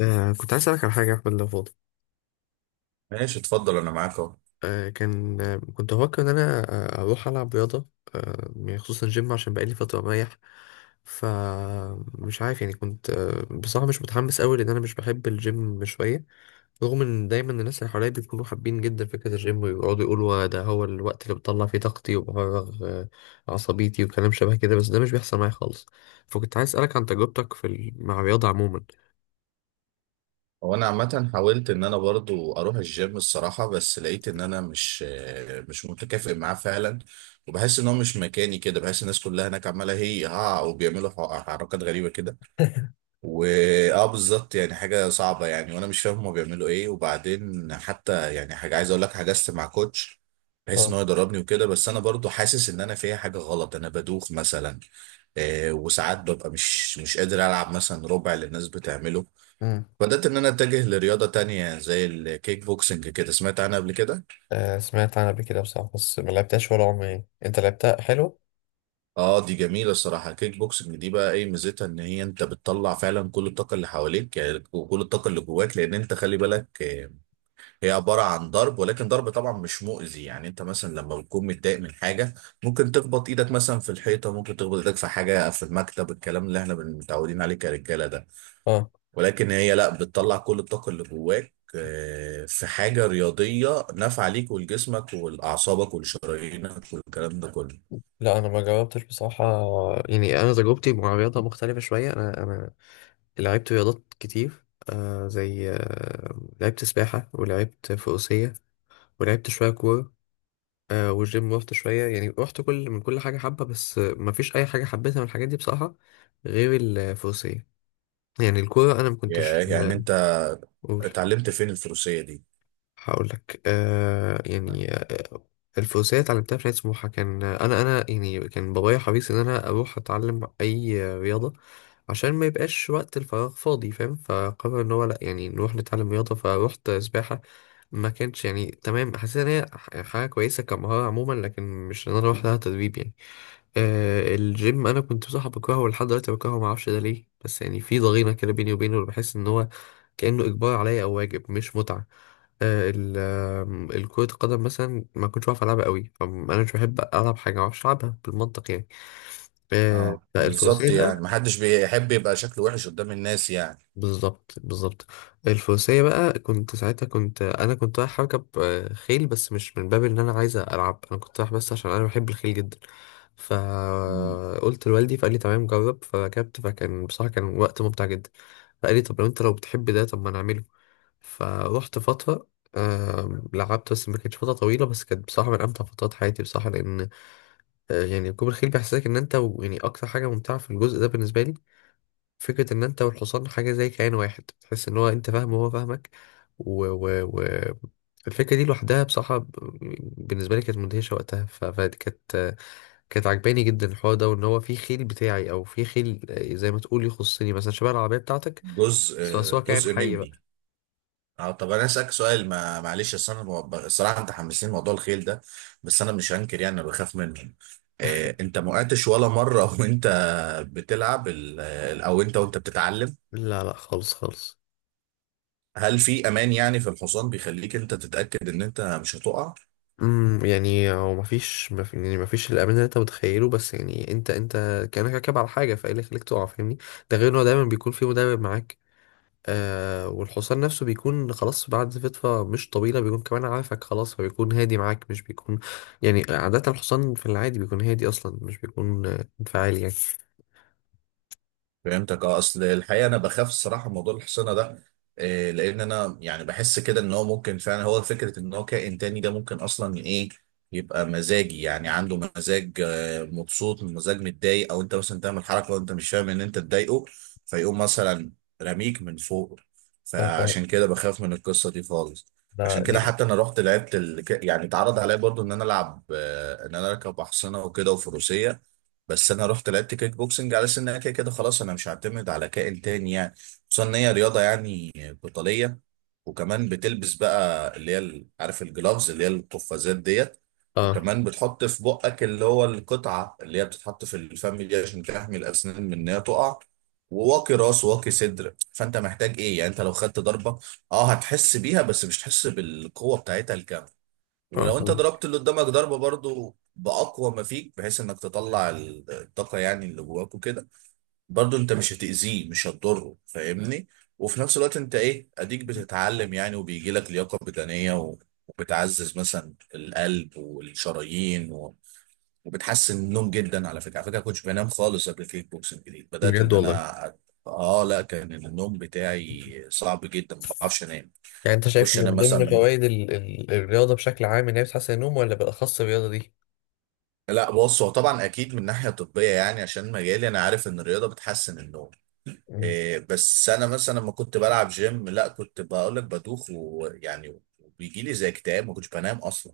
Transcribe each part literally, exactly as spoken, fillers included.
آه كنت عايز أسألك على حاجة يا أحمد لو فاضي. ماشي اتفضل انا معاك اهو. آه كان آه كنت بفكر إن أنا آه أروح ألعب رياضة، آه يعني خصوصا جيم، عشان بقالي فترة مريح. فمش عارف، يعني كنت آه بصراحة مش متحمس أوي، لأن أنا مش بحب الجيم شوية، رغم إن دايما الناس اللي حواليا بيكونوا حابين جدا فكرة الجيم ويقعدوا يقولوا "آه، ده هو الوقت اللي بطلع فيه طاقتي وبفرغ آه عصبيتي" وكلام شبه كده، بس ده مش بيحصل معايا خالص. فكنت عايز أسألك عن تجربتك في ال- مع الرياضة عموما. هو انا عامه حاولت ان انا برضو اروح الجيم الصراحه، بس لقيت ان انا مش مش متكافئ معاه فعلا. وبحس ان هو مش مكاني كده، بحس الناس كلها هناك عماله هي ها وبيعملوا ح- حركات غريبه كده. واه بالظبط، يعني حاجه صعبه يعني، وانا مش فاهم هما بيعملوا ايه. وبعدين حتى يعني حاجه عايز اقول لك، حجزت مع كوتش بحيث ان هو اه، يدربني وكده، بس انا برضو حاسس ان انا فيها حاجه غلط. انا بدوخ مثلا، آه، وساعات ببقى مش مش قادر العب مثلا ربع اللي الناس بتعمله. بدأت إن أنا أتجه لرياضة تانية زي الكيك بوكسنج كده. سمعت عنها قبل كده؟ آه، سمعت عنها قبل كده بصراحة، بس ما لعبتهاش ولا عمري. يعني انت لعبتها حلو؟ آه دي جميلة الصراحة. الكيك بوكسنج دي بقى إيه ميزتها؟ إن هي أنت بتطلع فعلا كل الطاقة اللي حواليك يعني، وكل الطاقة اللي جواك. لأن أنت خلي بالك آه، هي عبارة عن ضرب، ولكن ضرب طبعا مش مؤذي. يعني أنت مثلا لما بتكون متضايق من حاجة، ممكن تخبط إيدك مثلا في الحيطة، ممكن تخبط إيدك في حاجة في المكتب، الكلام اللي إحنا متعودين عليه كرجالة ده. اه. ولكن هي لا، بتطلع كل الطاقة اللي جواك آه، في حاجة رياضية نافعة ليك ولجسمك ولأعصابك ولشرايينك والكلام ده كله. لا انا ما جربتش بصراحة. يعني انا تجربتي مع الرياضة مختلفة شوية. انا انا لعبت رياضات كتير، آه زي آه لعبت سباحة، ولعبت فروسية، ولعبت شوية كورة، آه والجيم رحت شوية. يعني رحت كل من كل حاجة حبة، بس آه، ما فيش اي حاجة حبيتها من الحاجات دي بصراحة، غير الفروسية. يعني الكورة انا ما كنتش. يا- يعني انت قول. اتعلمت فين الفروسية دي؟ هقول لك آه يعني آه الفروسية اتعلمتها في نادي سموحة. كان أنا أنا يعني كان بابايا حريص إن أنا أروح أتعلم أي رياضة عشان ما يبقاش وقت الفراغ فاضي، فاهم؟ فقرر إن هو لأ، يعني نروح نتعلم رياضة، فروحت سباحة. ما كانش يعني تمام، حسيت إن هي ح- حاجة كويسة كمهارة عموما، لكن مش إن أنا أروح لها تدريب يعني. آه الجيم أنا كنت بصراحة بكرهه، ولحد دلوقتي بكرهه، معرفش ده ليه، بس يعني في ضغينة كده بيني وبينه، بحس إن هو كأنه إجبار عليا أو واجب مش متعة. آه، ال آم، الكرة القدم مثلا ما كنتش بعرف ألعبها قوي. أم- أنا مش بحب ألعب حاجة ما بعرفش ألعبها بالمنطق يعني. آه، اه بقى بالظبط، الفروسية يعني بقى. محدش بيحب يبقى شكله وحش قدام الناس يعني. بالظبط بالظبط. الفروسية بقى كنت ساعتها، كنت أنا كنت رايح أركب آه، خيل، بس مش من باب إن أنا عايز ألعب، أنا كنت رايح بس عشان أنا بحب الخيل جدا. مم. فقلت لوالدي فقال لي تمام جرب، فركبت، فكان بصراحة كان وقت ممتع جدا. فقال لي طب لو أنت لو بتحب ده، طب ما نعمله. فروحت فترة، آم، لعبت. بس ما كانتش فترة طويلة، بس كانت بصراحة من أمتع فترات حياتي بصراحة. لأن آه، يعني ركوب الخيل بيحسسك إن أنت و- يعني أكتر حاجة ممتعة في الجزء ده بالنسبة لي فكرة إن أنت والحصان حاجة زي كيان واحد، تحس إن هو أنت فاهمه وهو فاهمك. و... و... و... الفكرة دي لوحدها بصراحة ب- بالنسبة لي كانت مدهشة وقتها. ف... فكانت آه، كانت عجباني جدا الحوار ده، وان هو في خيل بتاعي، او في خيل آه، زي ما تقول يخصني مثلا، شبه العربيه بتاعتك. جزء بس هو بس آه، هو كائن جزء حي مني. بقى. اه طب انا اسالك سؤال، ما معلش، اصل انا ب- الصراحه انت حمسين موضوع الخيل ده، بس انا مش هنكر يعني انا بخاف منه. آه، انت ما وقعتش ولا مره وانت بتلعب ال- ال- او انت وانت بتتعلم؟ لا لا، خالص خالص. هل في امان يعني في الحصان بيخليك انت تتاكد ان انت مش هتقع؟ امم، يعني هو مفيش مف... يعني مفيش الامان اللي انت متخيله، بس يعني انت انت كانك راكب على حاجه، فايه اللي يخليك تقع؟ فاهمني. ده غير انه دايما بيكون في مدرب معاك، آه، والحصان نفسه بيكون خلاص بعد فتره مش طويله بيكون كمان عارفك خلاص، فبيكون هادي معاك، مش بيكون، يعني عاده الحصان في العادي بيكون هادي اصلا، مش بيكون آه، انفعالي يعني. فهمتك. اه اصل الحقيقه انا بخاف الصراحه من موضوع الحصانه ده. إيه لان انا يعني بحس كده ان هو ممكن فعلا، هو فكره ان هو كائن تاني ده، ممكن اصلا ايه، يبقى مزاجي يعني، عنده مزاج آه، مبسوط، مزاج متضايق، او انت مثلا تعمل حركه وانت مش فاهم ان انت تضايقه، فيقوم مثلا رميك من فوق. أنا فاهم. فعشان كده بخاف من القصه دي خالص. ده عشان كده دي- حتى انا رحت لعبت ال... يعني اتعرض عليا برضو ان انا العب آه، ان انا اركب احصنه وكده وفروسيه، بس انا رحت لعبت كيك بوكسنج على اساس انها كده كده خلاص انا مش هعتمد على كائن تاني يعني. خصوصا ان هي رياضه يعني قتاليه، وكمان بتلبس بقى اللي هي ال- عارف الجلافز اللي هي القفازات ديت. اه. وكمان بتحط في بقك اللي هو القطعه اللي هي بتتحط في الفم دي عشان تحمي الاسنان من ان هي تقع. وواقي راس وواقي صدر. فانت محتاج ايه يعني؟ انت لو خدت ضربه اه هتحس بيها، بس مش هتحس بالقوه بتاعتها. اه ولو انت فهمت. ضربت اللي قدامك ضربه برضو باقوى ما فيك، بحيث انك تطلع ال- الطاقه يعني اللي جواك وكده، برضو انت مش هتاذيه، مش هتضره، فاهمني. وفي نفس الوقت انت ايه، اديك بتتعلم يعني، وبيجي لك لياقه بدنيه، و- وبتعزز مثلا القلب والشرايين، و... وبتحسن النوم جدا. على فكره على فكره، ما كنتش بنام خالص قبل الكيك بوكسنج، جديد بدات بجد ان والله. انا، اه لا كان النوم بتاعي صعب جدا، ما بعرفش انام يعني انت شايف اخش انام من ضمن مثلا. فوائد ال- ال- الرياضه بشكل عام ان هي بتحسن النوم، ولا بالاخص الرياضه لا بص، هو طبعا اكيد من ناحيه طبيه يعني عشان مجالي، انا عارف ان الرياضه بتحسن النوم. دي؟ إيه بس انا مثلا لما كنت بلعب جيم لا، كنت بقول لك بدوخ ويعني وبيجي لي زي اكتئاب، ما كنتش بنام اصلا.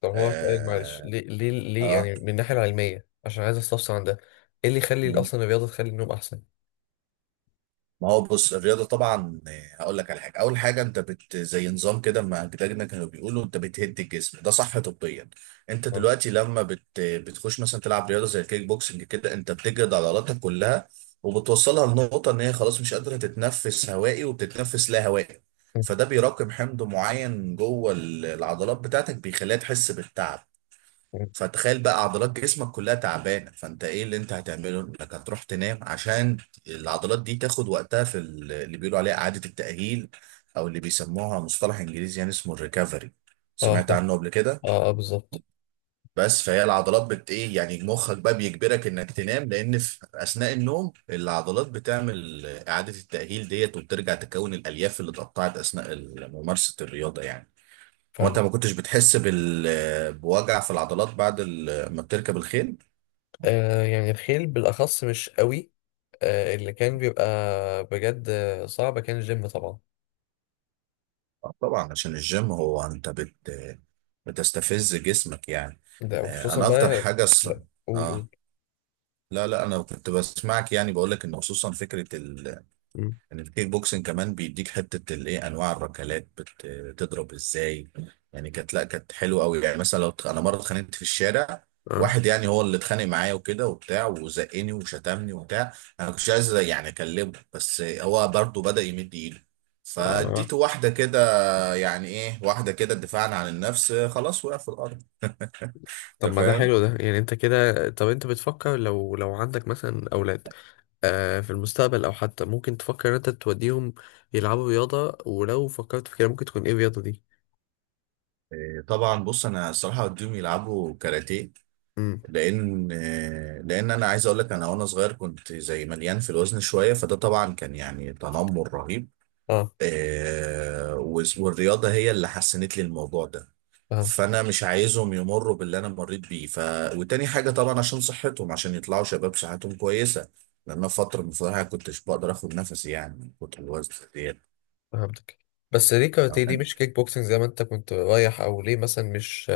طب هو سؤال، معلش، اه، ليه ليه ليه آه. يعني من الناحية العلمية، عشان عايز استفسر عن ده، ايه اللي يخلي اصلا الرياضة تخلي النوم احسن؟ ما هو بص الرياضة طبعا آه، هقول لك على حاجة. أول حاجة أنت بت زي نظام كده ما أجدادنا كانوا بيقولوا، أنت بتهد الجسم ده صح طبيا. أنت اه. دلوقتي لما بت بتخش مثلا تلعب رياضة زي الكيك بوكسنج كده، أنت بتجرد عضلاتك كلها وبتوصلها لنقطة إن هي خلاص مش قادرة تتنفس هوائي، وبتتنفس لا هوائي. فده بيراكم حمض معين جوه ال- العضلات بتاعتك، بيخليها تحس بالتعب. فتخيل بقى عضلات جسمك كلها تعبانه، فانت ايه اللي انت هتعمله؟ انك هتروح تنام عشان العضلات دي تاخد وقتها في ال- اللي بيقولوا عليها اعاده التاهيل، او اللي بيسموها مصطلح انجليزي يعني اسمه الريكفري. اه صح. سمعت عنه قبل كده؟ اه، آه بالظبط. بس فهي العضلات بت ايه يعني مخك بقى بيجبرك انك تنام، لان في اثناء النوم العضلات بتعمل اعاده التاهيل ديت، وبترجع تكون الالياف اللي اتقطعت اثناء ممارسه الرياضه يعني. هو انت فاهم. ما كنتش بتحس بال بوجع في العضلات بعد ال- ما بتركب الخيل؟ آه يعني الخيل بالاخص مش قوي، آه اللي كان بيبقى، بجد آه، صعب كان الجيم طبعا. آه، طبعا عشان الجيم هو انت بت بتستفز جسمك يعني. ده آه، وخصوصا انا اكتر بقى. حاجه ص... لا قول قول. اه لا لا انا كنت بسمعك يعني. بقول لك ان خصوصا فكره ال... مم. ان الكيك بوكسنج كمان بيديك حته الايه، انواع الركلات بت... بتضرب ازاي. يعني كانت، لا كانت حلوه قوي يعني. مثلا لو ت- انا مره اتخانقت في الشارع، اه. واحد يعني هو اللي اتخانق معايا وكده وبتاع، وزقني وشتمني وبتاع. انا كنتش عايز يعني اكلمه، بس هو برضه بدأ يمد ايده، اه فاديته واحده كده. يعني ايه واحده كده؟ دفاعا عن النفس آه، خلاص وقع في الارض. طب انت ما ده فاهم. حلو ده. يعني انت كده، طب انت بتفكر لو لو عندك مثلا اولاد آه، في المستقبل، او حتى ممكن تفكر ان انت توديهم يلعبوا رياضة؟ ولو فكرت في كده، ممكن تكون ايه الرياضة دي؟ آه، طبعا بص انا الصراحه وديهم يلعبوا كاراتيه، امم. لان آه، لان انا عايز اقول لك، انا وانا صغير كنت زي مليان في الوزن شويه، فده طبعا كان يعني تنمر رهيب. اه آه، وس- والرياضه هي اللي حسنت لي الموضوع ده. فهمتك. فانا مش عايزهم يمروا باللي انا مريت بيه ف. وتاني حاجه طبعا عشان صحتهم، عشان يطلعوا شباب صحتهم كويسه، لان أنا فتره من فترة كنتش بقدر اخد نفسي يعني من كتر الوزن. فهمتك، بس ليه كاراتيه؟ ليه ديت مش كيك بوكسنج زي ما انت كنت رايح؟ او ليه مثلا مش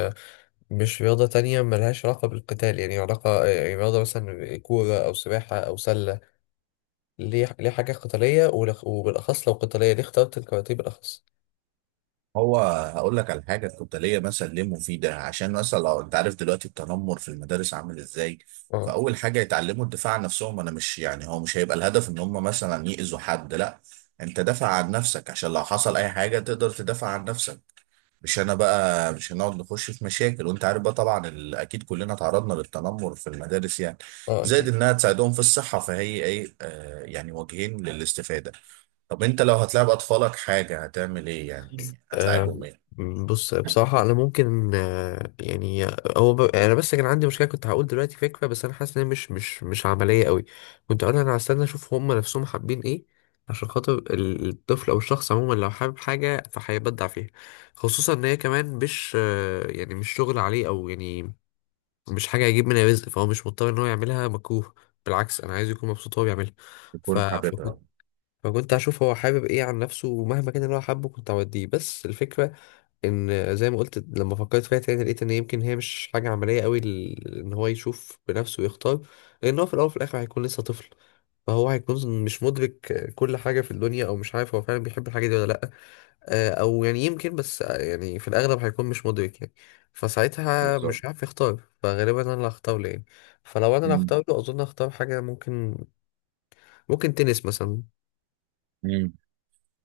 مش رياضة تانية ملهاش علاقة بالقتال، يعني علاقة آه، يعني رياضة مثلا كورة او سباحة او سلة؟ ليه ليه حاجة قتالية؟ ولخ- وبالاخص لو قتالية، ليه اخترت الكاراتيه بالاخص؟ هو هقول لك على حاجه كنت ليا مثلا ليه مفيده. عشان مثلا لو انت عارف دلوقتي التنمر في المدارس عامل ازاي، اه. فاول حاجه يتعلموا الدفاع عن نفسهم. انا مش يعني، هو مش هيبقى الهدف ان هم مثلا يأذوا حد لا، انت دافع عن نفسك عشان لو حصل اي حاجه تقدر تدافع عن نفسك. مش انا بقى مش هنقعد نخش في مشاكل، وانت عارف بقى طبعا ال- اكيد كلنا تعرضنا للتنمر في المدارس يعني. اه زائد اكيد. انها تساعدهم في الصحه، فهي ايه آه يعني وجهين للاستفاده. طب انت لو هتلعب اطفالك حاجه هتعمل ايه؟ يعني آه، هتلعبهم ايه؟ بص بصراحة أنا ممكن آه، يعني هو ب... أنا بس كان عندي مشكلة، كنت هقول دلوقتي فكرة بس أنا حاسس إن هي مش مش مش عملية قوي. كنت أقول أنا هستنى أشوف هما نفسهم حابين إيه، عشان خاطر ال- الطفل أو الشخص عموما لو حابب حاجة فهيبدع فيها، خصوصا إن هي كمان مش آه، يعني مش شغل عليه، أو يعني مش حاجة هيجيب منها رزق، فهو مش مضطر إن هو يعملها مكروه، بالعكس أنا عايز يكون مبسوط وهو بيعملها. ف... يكون فكنت، حاببها. فكنت هشوف هو حابب إيه عن نفسه، ومهما كان اللي هو حابه كنت هوديه. بس الفكرة ان زي ما قلت، لما فكرت فيها تاني لقيت ان يمكن هي مش حاجه عمليه قوي ل- ان هو يشوف بنفسه ويختار، لان هو في الاول وفي الاخر هيكون لسه طفل، فهو هيكون مش مدرك كل حاجه في الدنيا، او مش عارف هو فعلا بيحب الحاجه دي ولا لا. آه، او يعني يمكن بس آه، يعني في الاغلب هيكون مش مدرك يعني، فساعتها بالظبط. مش عارف يختار، فغالبا انا اللي هختار له يعني. فلو انا اللي مم. هختار له، اظن هختار حاجه ممكن، ممكن تنس مثلا. مم.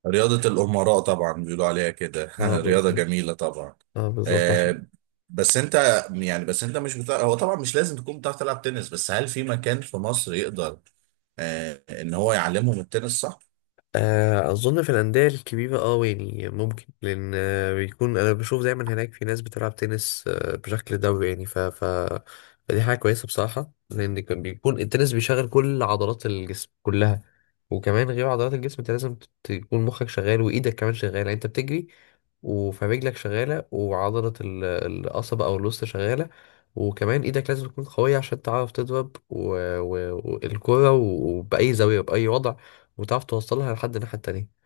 رياضة الأمراء طبعا بيقولوا عليها كده. اه رياضة بالظبط. جميلة طبعا. اه بالظبط عشان آه بس أنت، يعني بس أنت مش بتاع، هو طبعا مش لازم تكون بتعرف تلعب تنس، بس هل في مكان في مصر يقدر آه إن هو يعلمهم التنس، صح؟ آه، اظن في الانديه الكبيره اه يعني ممكن، لان آه، بيكون انا بشوف دايما هناك في ناس بتلعب تنس آه، بشكل دوري يعني. ف... ف... فدي حاجه كويسه بصراحه، لان كان بيكون التنس بيشغل كل عضلات الجسم كلها. وكمان غير عضلات الجسم، انت لازم ت- تكون مخك شغال، وايدك كمان شغاله، يعني انت بتجري وفرجلك شغاله، وعضله ال- القصبه او الوسط شغاله، وكمان ايدك لازم تكون قويه عشان تعرف تضرب و... و... والكره وباي زاويه باي وضع، وتعرف توصلها لحد الناحية التانية.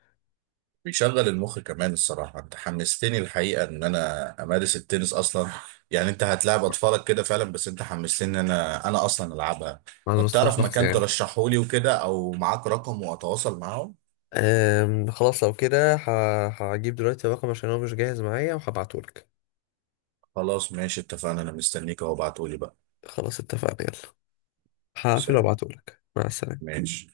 بيشغل المخ كمان الصراحة. أنت حمستني الحقيقة إن أنا أمارس التنس أصلا. يعني أنت هتلاعب أطفالك كده فعلا، بس أنت حمستني إن أنا أنا أصلا ألعبها. على طب مستوى تعرف شخصي مكان يعني. ترشحه لي وكده، أو معاك رقم وأتواصل معاهم؟ أم خلاص لو كده ه- هجيب دلوقتي الرقم، عشان هو مش جاهز معايا وهبعتهولك. خلاص ماشي، اتفقنا. انا مستنيك اهو، ابعتهولي بقى. خلاص اتفقنا، يلا، هقفل سلام. وابعتهولك. مع السلامة. ماشي.